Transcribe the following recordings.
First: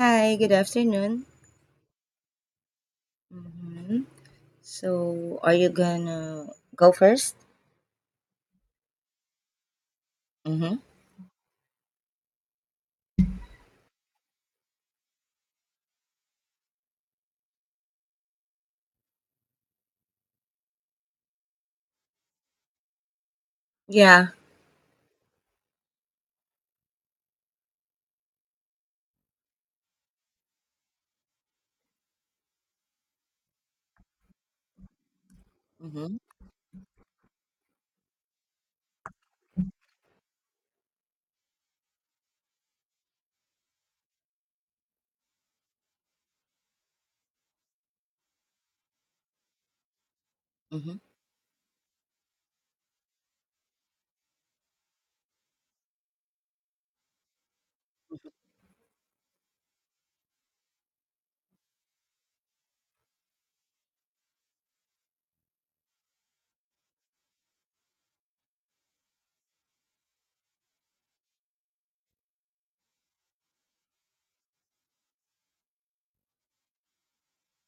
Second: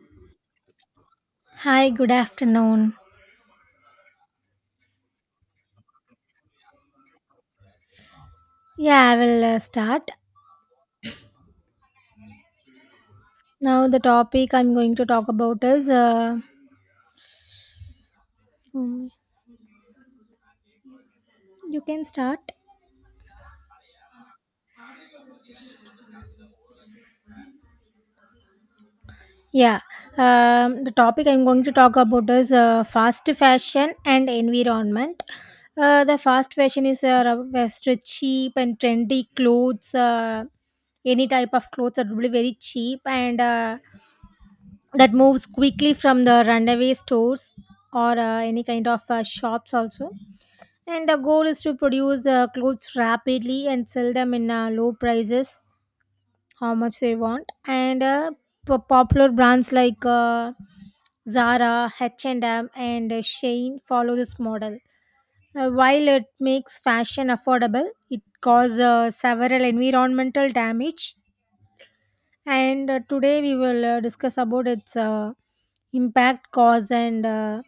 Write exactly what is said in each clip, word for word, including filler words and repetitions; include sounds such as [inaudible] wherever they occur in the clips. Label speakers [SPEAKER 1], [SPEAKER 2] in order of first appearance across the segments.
[SPEAKER 1] Hi, good afternoon.
[SPEAKER 2] Hi, good afternoon.
[SPEAKER 1] hmm So, are you gonna go first?
[SPEAKER 2] Yeah, I will uh, start.
[SPEAKER 1] Mm-hmm.
[SPEAKER 2] Now, the topic I'm going to talk about is uh, mm, you can start.
[SPEAKER 1] Yeah.
[SPEAKER 2] Yeah, um, the topic I'm going to talk about is uh, fast fashion and environment. Uh,
[SPEAKER 1] Mm-hmm.
[SPEAKER 2] the fast fashion is uh, rub- best cheap and trendy clothes, uh, any type of clothes that will be very cheap and uh, that moves quickly from the runaway stores or uh, any kind of uh, shops also.
[SPEAKER 1] Mm-hmm.
[SPEAKER 2] And the goal is to produce the clothes rapidly and sell them in uh, low prices, how much they want. And uh, p- popular brands like uh, Zara, H and M, and M, and uh, Shein follow this model. Uh, while it makes fashion affordable, it causes uh, several environmental damage. And uh, Today we will uh, discuss about its uh, impact, cause, and uh,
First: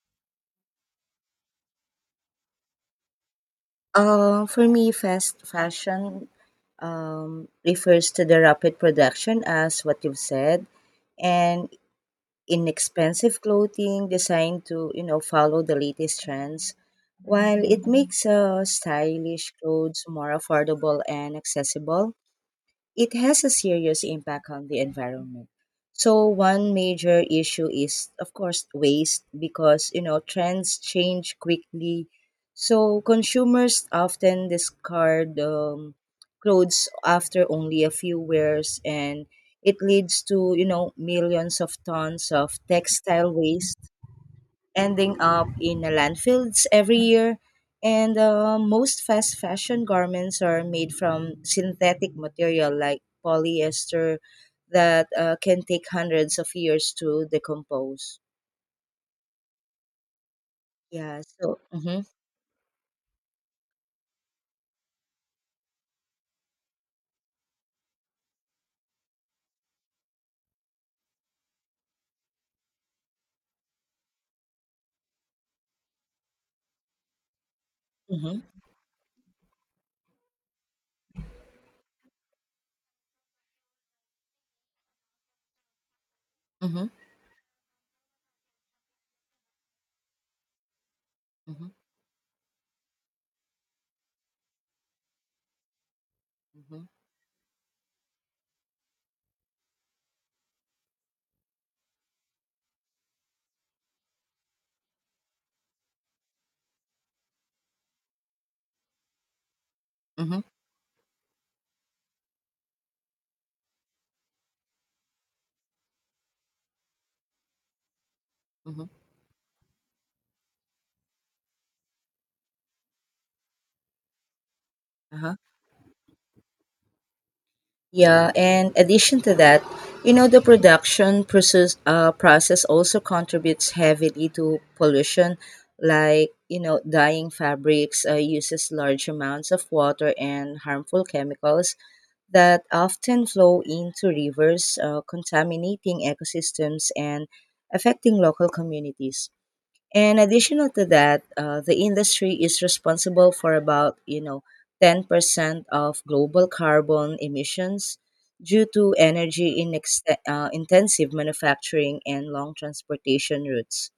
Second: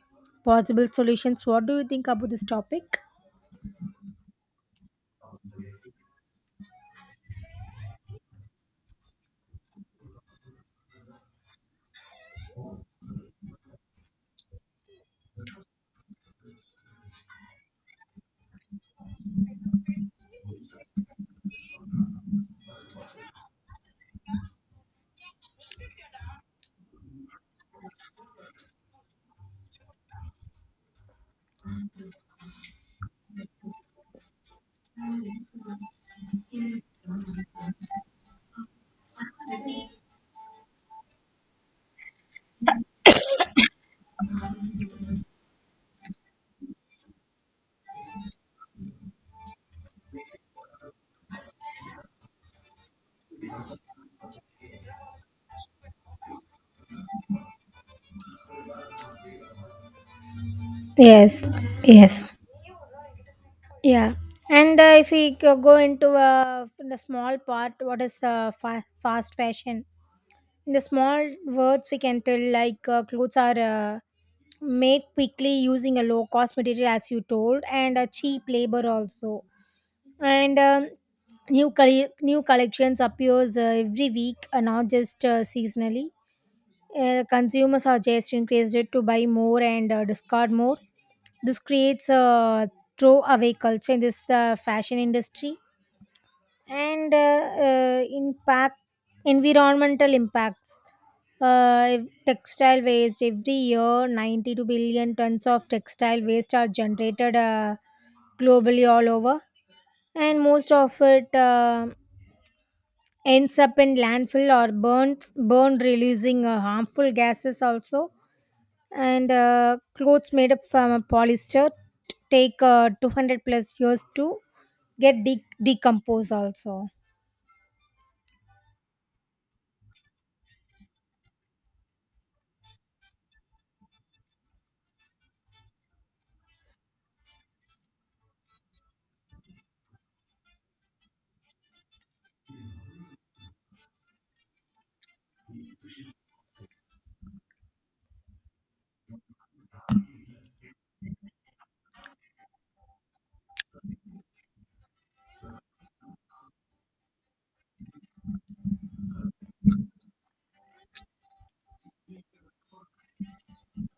[SPEAKER 2] possible solutions. What do you think about this topic?
[SPEAKER 1] Uh, for me, fast fashion um, refers to the rapid production, as what you've said, and inexpensive clothing designed to you know follow the latest trends, while it makes uh, stylish clothes more affordable and accessible. It has a serious impact on the environment. So one major issue is of course waste because you know trends change quickly. So consumers often discard um, clothes after only a few wears, and it leads to you know millions of tons of textile waste ending up in a landfills every year. And uh, most fast fashion garments are made from synthetic material like polyester that uh, can take hundreds of years to decompose. Yeah.
[SPEAKER 2] Yes,
[SPEAKER 1] So. Mm-hmm.
[SPEAKER 2] yes. Yeah, and uh, if we go go into uh, the small part, what is uh, fa- fast fashion? In the small words, we can tell like uh, clothes are uh, made quickly using a low cost material, as you told, and a
[SPEAKER 1] Mm-hmm.
[SPEAKER 2] cheap labor also. And um, new colle new collections appears uh, every week, uh, not just uh, seasonally.
[SPEAKER 1] Mm-hmm.
[SPEAKER 2] Uh, consumers are just increased to buy more and uh, discard more. This
[SPEAKER 1] Mm-hmm.
[SPEAKER 2] creates a throwaway culture in this uh, fashion industry and uh, uh, impact environmental impacts, uh, textile waste. Every year ninety-two billion tons of textile waste are generated uh, globally all over,
[SPEAKER 1] Mm-hmm.
[SPEAKER 2] and most of it uh, ends up in landfill or burns burned, releasing uh, harmful gases also.
[SPEAKER 1] Mm-hmm.
[SPEAKER 2] And uh, clothes made up from a polyester take uh, two hundred plus years to get
[SPEAKER 1] Uh-huh.
[SPEAKER 2] de- decompose also.
[SPEAKER 1] Yeah, and addition to that, you know, the production process uh, process also contributes heavily to pollution, like you know, dyeing fabrics uh, uses large amounts of water and harmful chemicals that often flow into rivers, uh, contaminating ecosystems and affecting local communities. And additional to that, uh, the industry is responsible for about you know ten percent of global carbon emissions due to energy in ext- uh, intensive manufacturing and long transportation routes.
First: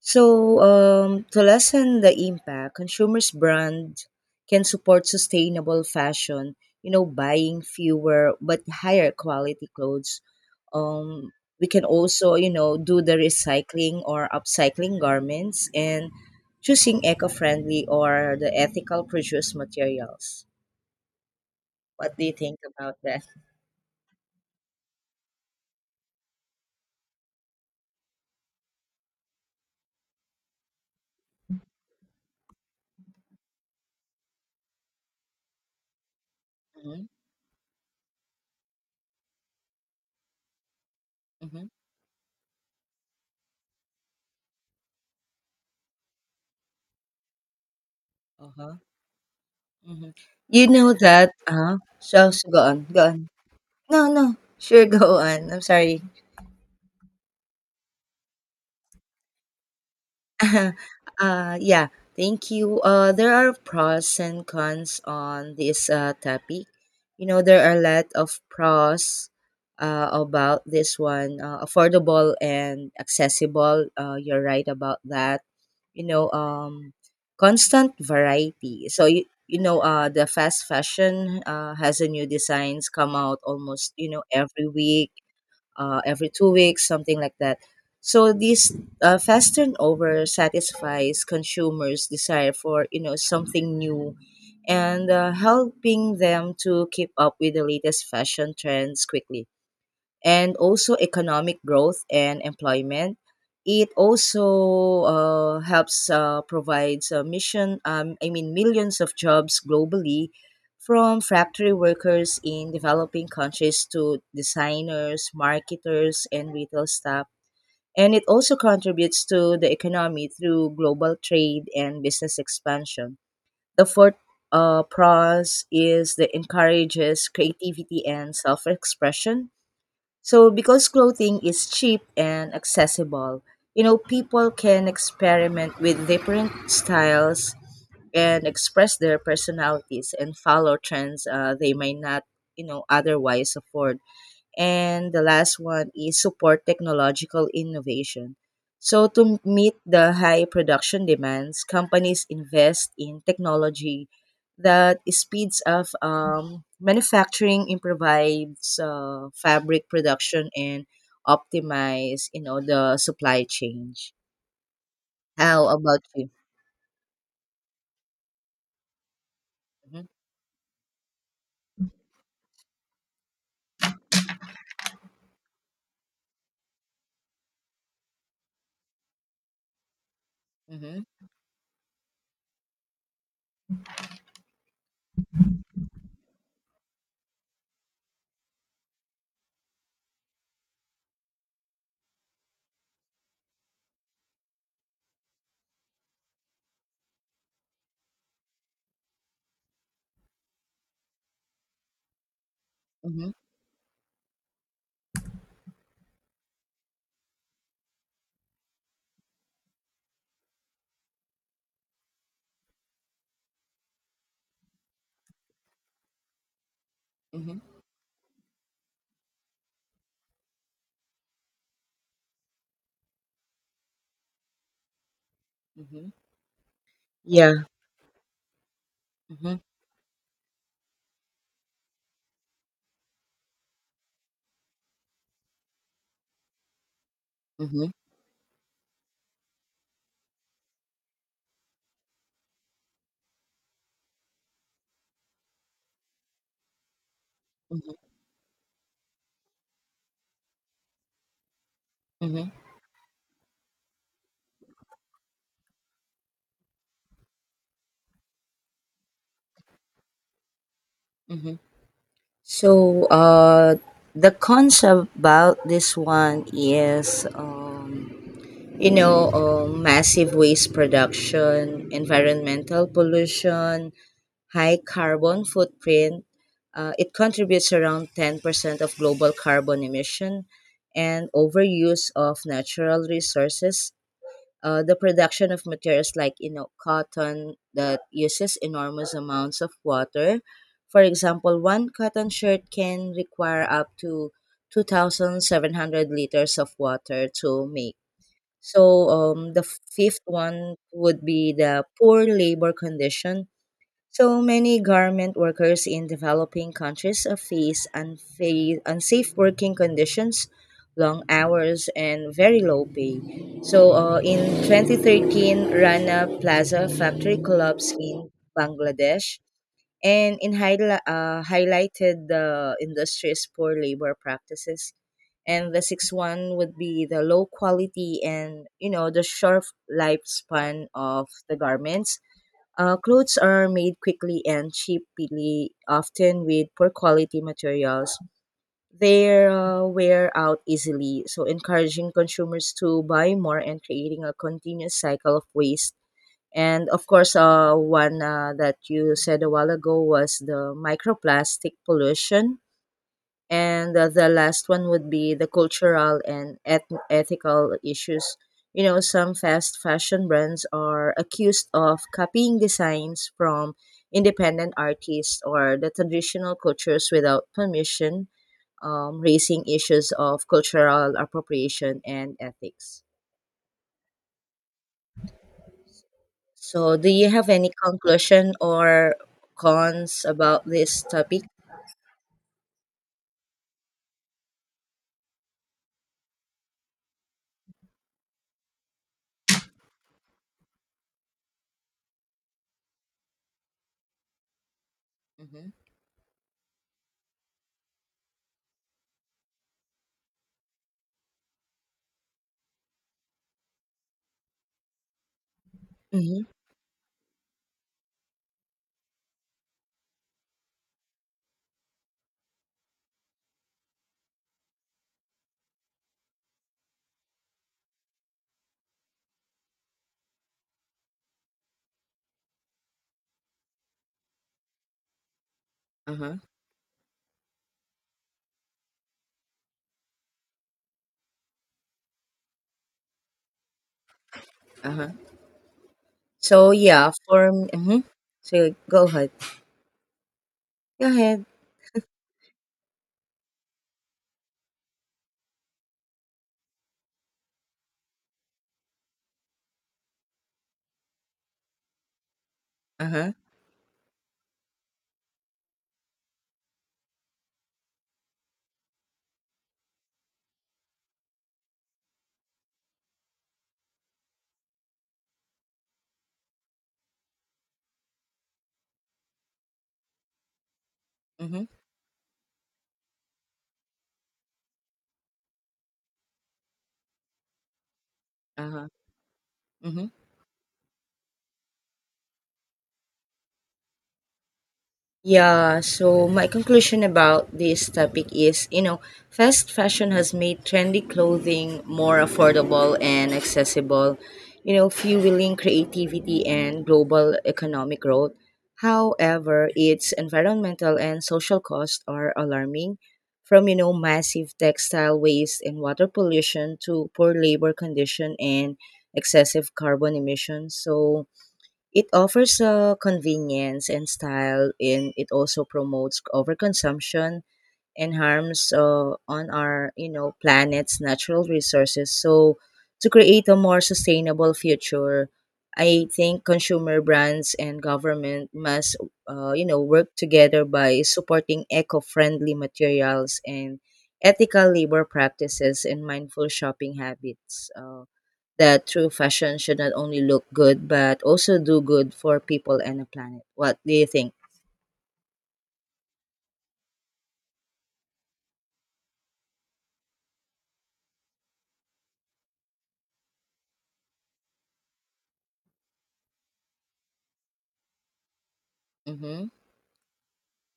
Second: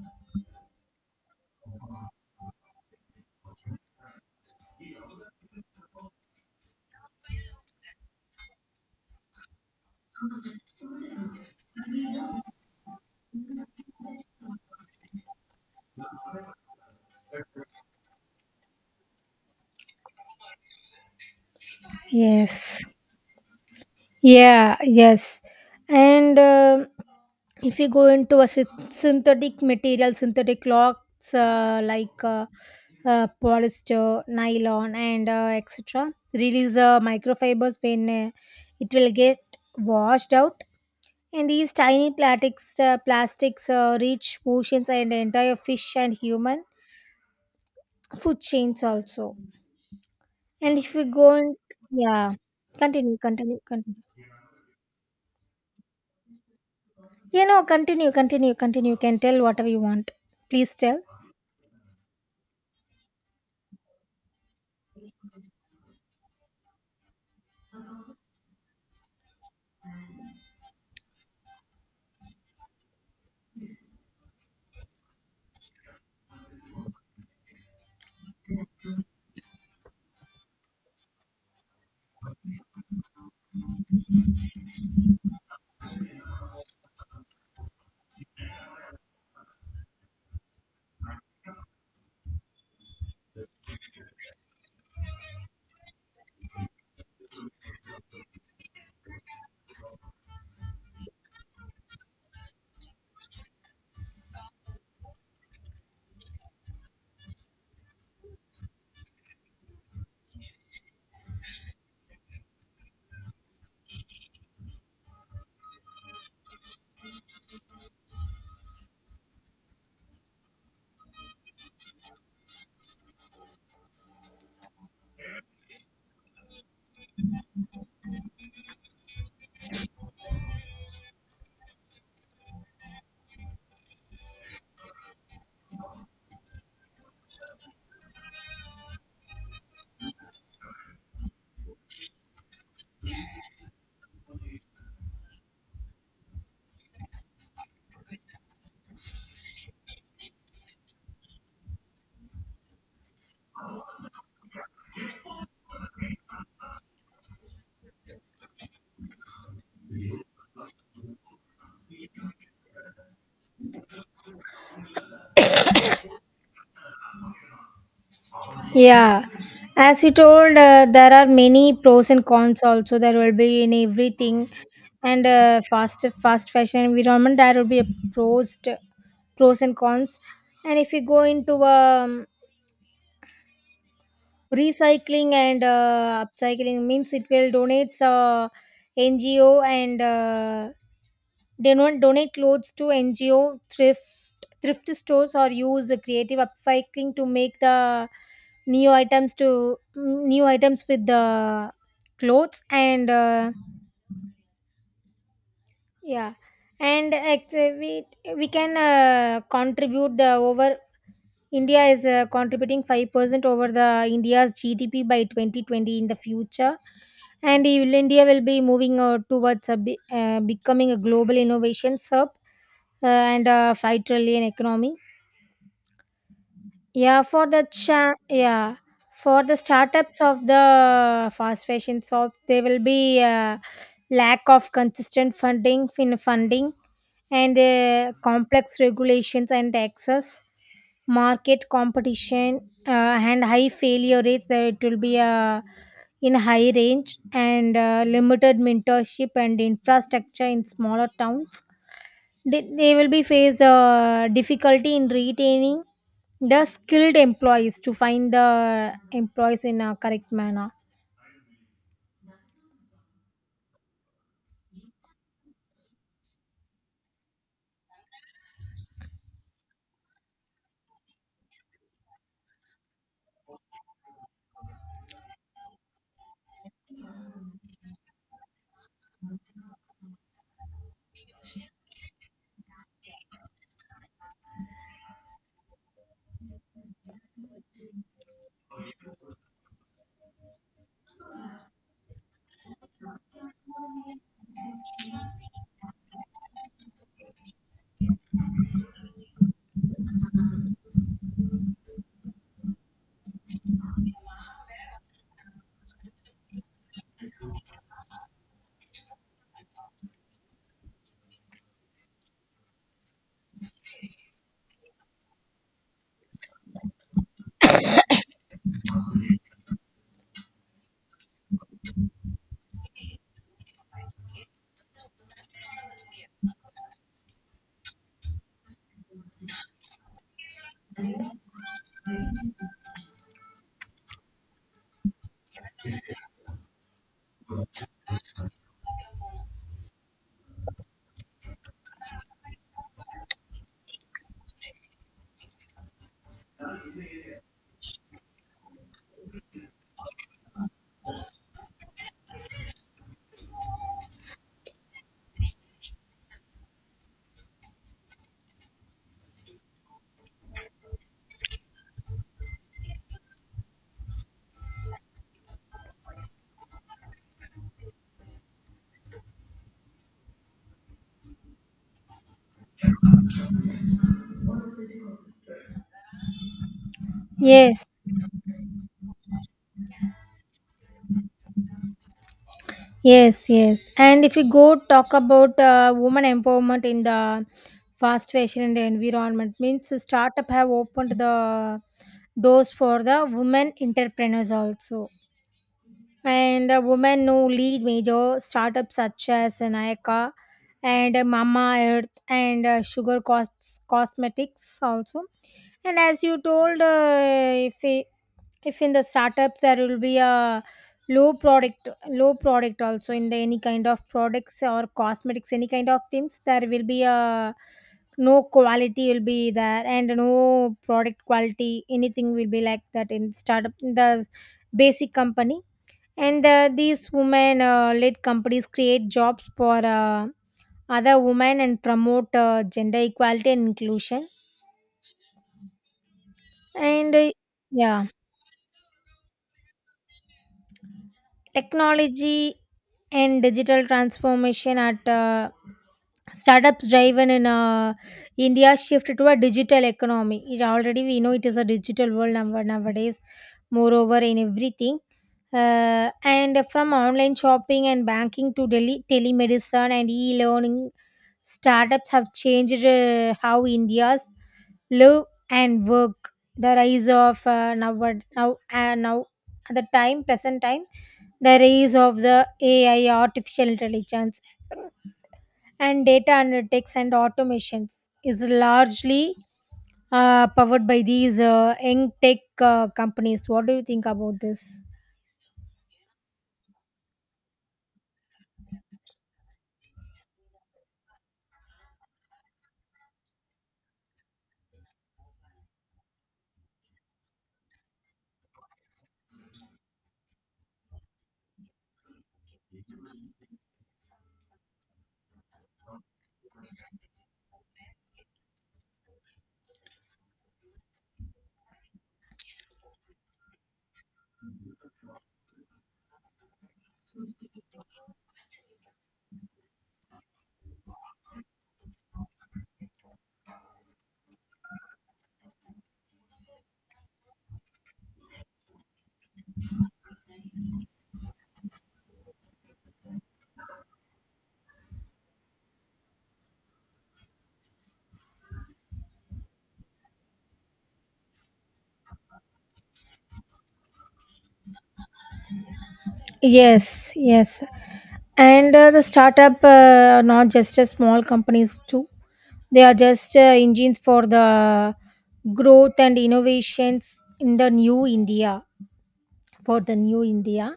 [SPEAKER 1] So, um, to lessen the impact, consumers' brand can support sustainable fashion. You know, buying fewer but higher quality clothes. Um, we can also, you know, do the recycling or upcycling garments and choosing eco-friendly or the ethical produced materials. What do you think
[SPEAKER 2] Yes.
[SPEAKER 1] about that?
[SPEAKER 2] Yeah, yes. And uh, if you go into a syn- synthetic material, synthetic clocks uh, like uh, uh, polyester, nylon, and uh, et cetera, release uh,
[SPEAKER 1] Mhm.
[SPEAKER 2] microfibers when uh, it will get washed out. And
[SPEAKER 1] Mhm.
[SPEAKER 2] these tiny plastics, uh, plastics uh, reach oceans and entire fish and human food
[SPEAKER 1] Uh-huh.
[SPEAKER 2] chains also.
[SPEAKER 1] Mhm. You
[SPEAKER 2] And
[SPEAKER 1] know
[SPEAKER 2] if we
[SPEAKER 1] that
[SPEAKER 2] go, in,
[SPEAKER 1] uh-huh, so
[SPEAKER 2] yeah,
[SPEAKER 1] so go on, go
[SPEAKER 2] continue,
[SPEAKER 1] on.
[SPEAKER 2] continue, continue.
[SPEAKER 1] No, no, sure, [laughs] go on, I'm sorry.
[SPEAKER 2] You know, continue, continue, continue. You can tell whatever you want. Please
[SPEAKER 1] [laughs]
[SPEAKER 2] tell.
[SPEAKER 1] Uh, yeah, thank you. Uh, there are pros and cons on this uh, topic. You know, there are a lot of pros uh, about this one, uh, affordable and accessible. Uh, you're right about that. You know, um, constant variety. So, you, you know, uh, the fast fashion uh, has a new designs come out almost, you know, every week, uh, every two weeks, something like that. So this uh, fast turnover satisfies consumers' desire for you know something new and uh, helping them to keep up with the latest fashion trends quickly, and also economic growth and employment. It also uh, helps uh, provides a mission. Um, I mean, millions of jobs globally, from factory workers in developing countries to designers, marketers, and retail staff. And it also contributes to the economy through global trade and business expansion. The fourth uh, pros is that encourages creativity and self-expression, so because clothing is cheap and accessible, you know, people can experiment with different styles and express their personalities and follow trends uh, they might not, you know, otherwise afford. And the last one is support technological innovation. So, to meet the high production demands, companies invest in technology that speeds up um, manufacturing, improves uh, fabric production, and optimize you know the supply chain. How about you?
[SPEAKER 2] Yeah. As
[SPEAKER 1] Mhm.
[SPEAKER 2] you told, uh, there are many pros and cons also. There will be in everything. And uh, fast fast fashion environment, there will be a pros, t- pros and cons. And if
[SPEAKER 1] Mhm.
[SPEAKER 2] you go into um, recycling and uh, upcycling, means it will donate uh, N G O and uh, they don't donate clothes to N G O, thrift thrift stores, or use the creative upcycling to make the new items to new items with the clothes and
[SPEAKER 1] Mhm.
[SPEAKER 2] uh, yeah, and activate, we can uh, contribute the over. India is uh, contributing five percent over the India's G D P by twenty twenty in the future.
[SPEAKER 1] Mhm.
[SPEAKER 2] And I- India will be moving uh, towards a, bi- uh, becoming a global innovation hub uh, and a five trillion economy.
[SPEAKER 1] Mhm.
[SPEAKER 2] Yeah, for
[SPEAKER 1] Yeah.
[SPEAKER 2] the cha- yeah, for
[SPEAKER 1] Mm-hmm.
[SPEAKER 2] the startups of the fast fashion shops, there will be a lack of consistent funding, fin funding, and
[SPEAKER 1] Mm-hmm.
[SPEAKER 2] uh, complex regulations and taxes, market competition, uh, and high failure rates. There it will be uh, in high range and uh,
[SPEAKER 1] Mm-hmm.
[SPEAKER 2] limited mentorship and infrastructure in smaller towns.
[SPEAKER 1] Mm-hmm.
[SPEAKER 2] They, they will be face uh, difficulty in retaining the skilled employees, to find the employees in a correct manner.
[SPEAKER 1] Mm-hmm. So, uh, the concept about this one is, um, you know, um, massive waste production, environmental pollution, high carbon footprint. Uh, it contributes around ten percent of global carbon emission and overuse of natural resources, uh, the production of materials like you know cotton that uses enormous amounts of water. For example, one cotton shirt can require up to two thousand seven hundred liters of water to make. So um, the fifth one would be the poor labor condition, so many garment workers in developing countries uh, face unfa- unsafe working conditions, long hours, and very low pay. So uh, in twenty thirteen, Rana Plaza factory collapsed in Bangladesh and in highli- uh, highlighted the industry's poor labor practices. And the sixth one would be the low quality and, you know, the short lifespan of the garments. Uh, clothes are made quickly and cheaply, often with poor quality materials. They uh, wear out easily, so encouraging consumers to buy more and creating a continuous cycle of waste. And of course, uh, one uh, that you said a while ago was the microplastic pollution. And uh, the last one would be the cultural and eth- ethical issues. You know, some fast fashion brands are accused of copying designs from independent artists or the traditional cultures without permission, um, raising issues of cultural appropriation and ethics. So do you have any
[SPEAKER 2] Yes.
[SPEAKER 1] conclusion or cons about this topic?
[SPEAKER 2] Yes, yes. And if you go talk about uh, woman empowerment in the fast fashion and environment, means the startup have opened the doors for the women entrepreneurs also.
[SPEAKER 1] Mhm.
[SPEAKER 2] And uh, women who lead major startups such as Nayaka and uh, Mama Earth and uh, Sugar Cos- Cosmetics also. And as you
[SPEAKER 1] Mhm.
[SPEAKER 2] told, uh, if if in the startups there will be a low product low product also, in the any kind of products or cosmetics, any kind of things, there will be a no quality will be there and no product quality, anything will be like that in startup in the basic company.
[SPEAKER 1] Uh-huh.
[SPEAKER 2] And uh, these women uh, led companies create jobs for uh, other women and promote uh, gender equality and inclusion,
[SPEAKER 1] Uh-huh. So yeah,
[SPEAKER 2] and uh,
[SPEAKER 1] for m mhm.
[SPEAKER 2] yeah,
[SPEAKER 1] So go ahead. Go ahead.
[SPEAKER 2] technology and digital transformation at uh, startups driven in uh, India shift to a digital economy. It already, we know it is a digital world now- nowadays,
[SPEAKER 1] Uh-huh.
[SPEAKER 2] moreover in everything. Uh, and from online shopping and banking to tele- telemedicine and e-learning, startups have changed uh, how India's live and work. The rise of uh, now now uh, now At the time present time, the
[SPEAKER 1] Mhm.
[SPEAKER 2] rise of the A I, artificial intelligence, and data analytics and automations is
[SPEAKER 1] Uh-huh.
[SPEAKER 2] largely
[SPEAKER 1] Mhm.
[SPEAKER 2] uh, powered by these uh, young tech uh, companies. What do you think about this?
[SPEAKER 1] Yeah, so my conclusion about this topic is, you know, fast fashion has made trendy clothing more affordable and accessible, you know, fueling creativity and global economic growth. However, its environmental and social costs are alarming, from, you know, massive textile waste and water pollution to poor labor condition and excessive carbon emissions. So, it offers uh, convenience and style, and it also promotes overconsumption and harms uh, on our you know planet's natural resources. So, to create a more sustainable future, I think consumer brands and government must uh, you know work together by supporting eco-friendly materials and ethical labor practices and mindful shopping habits. Uh, that true fashion should not only look good but also do good for people and the planet. What do you think?
[SPEAKER 2] Yes, yes. And uh, the startup uh, are not just a small companies too. They are just uh, engines for the growth and innovations in the new India.
[SPEAKER 1] Mm-hmm.
[SPEAKER 2] For the new India,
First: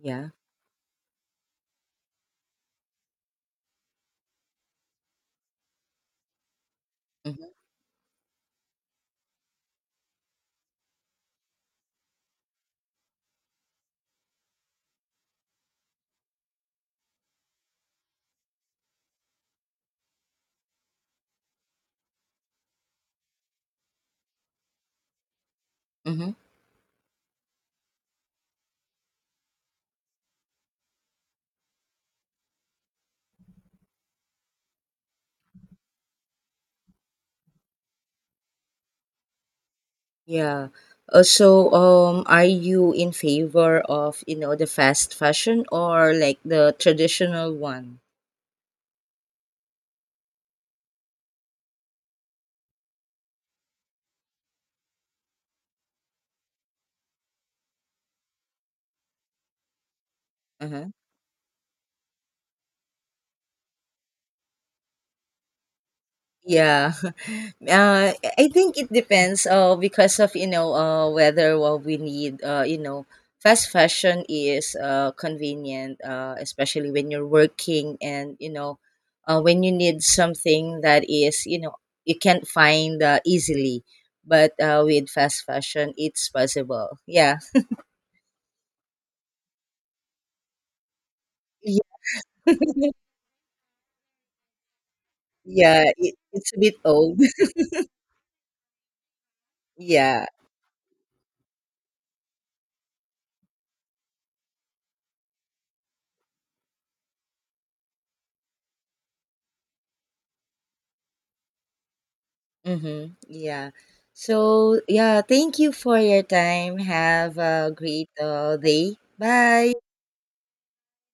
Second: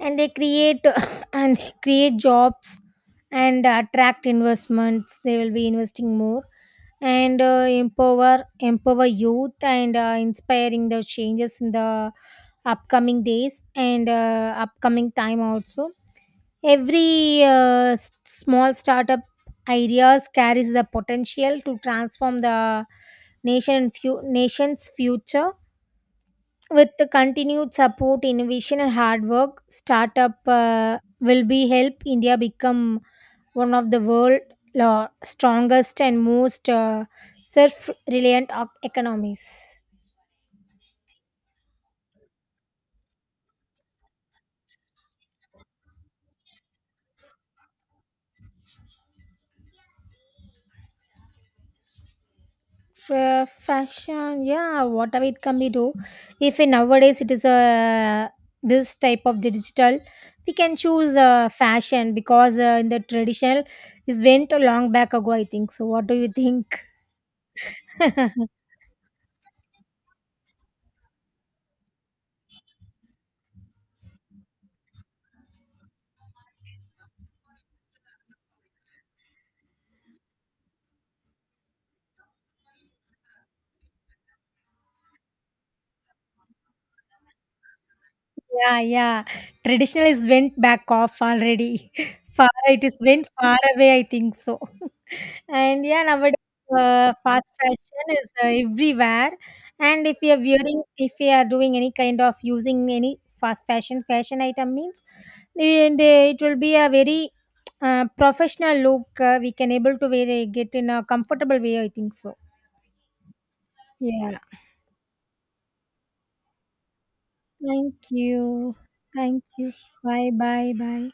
[SPEAKER 2] and they
[SPEAKER 1] Yeah.
[SPEAKER 2] create [laughs] [coughs] and create jobs and attract investments. They will be investing more and
[SPEAKER 1] Mm-hmm.
[SPEAKER 2] uh, empower empower youth and uh, inspiring the changes in the upcoming days and uh, upcoming time also. Every uh, s- small startup ideas carries the potential to transform the nation and few nation's future.
[SPEAKER 1] Mm-hmm.
[SPEAKER 2] With the continued support, innovation, and hard work, startup uh, will be help India become one of the world's strongest and most uh, self-reliant o- economies.
[SPEAKER 1] Yeah. Uh, so, um, are you in favor of you know the fast fashion or like the traditional one?
[SPEAKER 2] Fa- fashion, yeah, whatever it can be do. If in nowadays it is a this type of digital, we
[SPEAKER 1] Uh
[SPEAKER 2] can
[SPEAKER 1] huh.
[SPEAKER 2] choose uh, fashion because uh, in the traditional is went a long back ago. I think so. What do you think?
[SPEAKER 1] Yeah. [laughs] Uh, I
[SPEAKER 2] [laughs]
[SPEAKER 1] think it depends uh, because of, you know, uh, whether what we need, uh, you know, fast fashion is uh, convenient, uh, especially when you're working and, you know, uh, when you need something that is, you know, you can't find uh, easily. But uh, with fast fashion, it's possible. Yeah.
[SPEAKER 2] Yeah, yeah. Traditional is went back off
[SPEAKER 1] Yeah.
[SPEAKER 2] already. [laughs] Far
[SPEAKER 1] [laughs]
[SPEAKER 2] it is went far away, I think so. And
[SPEAKER 1] Yeah,
[SPEAKER 2] yeah,
[SPEAKER 1] it, it's
[SPEAKER 2] nowadays
[SPEAKER 1] a bit
[SPEAKER 2] uh,
[SPEAKER 1] old. [laughs]
[SPEAKER 2] fast fashion is uh, everywhere. And if
[SPEAKER 1] Yeah.
[SPEAKER 2] you are wearing, if you are doing any kind of using any fast fashion fashion item means, they, they, it will be a very uh, professional look. Uh, we can able to wear it, get in a comfortable way. I think so.
[SPEAKER 1] Mm-hmm. Yeah.
[SPEAKER 2] Yeah.
[SPEAKER 1] So, yeah, thank you for your time. Have a
[SPEAKER 2] Thank
[SPEAKER 1] great uh,
[SPEAKER 2] you.
[SPEAKER 1] day.
[SPEAKER 2] Thank you.
[SPEAKER 1] Bye.
[SPEAKER 2] Bye. Bye. Bye.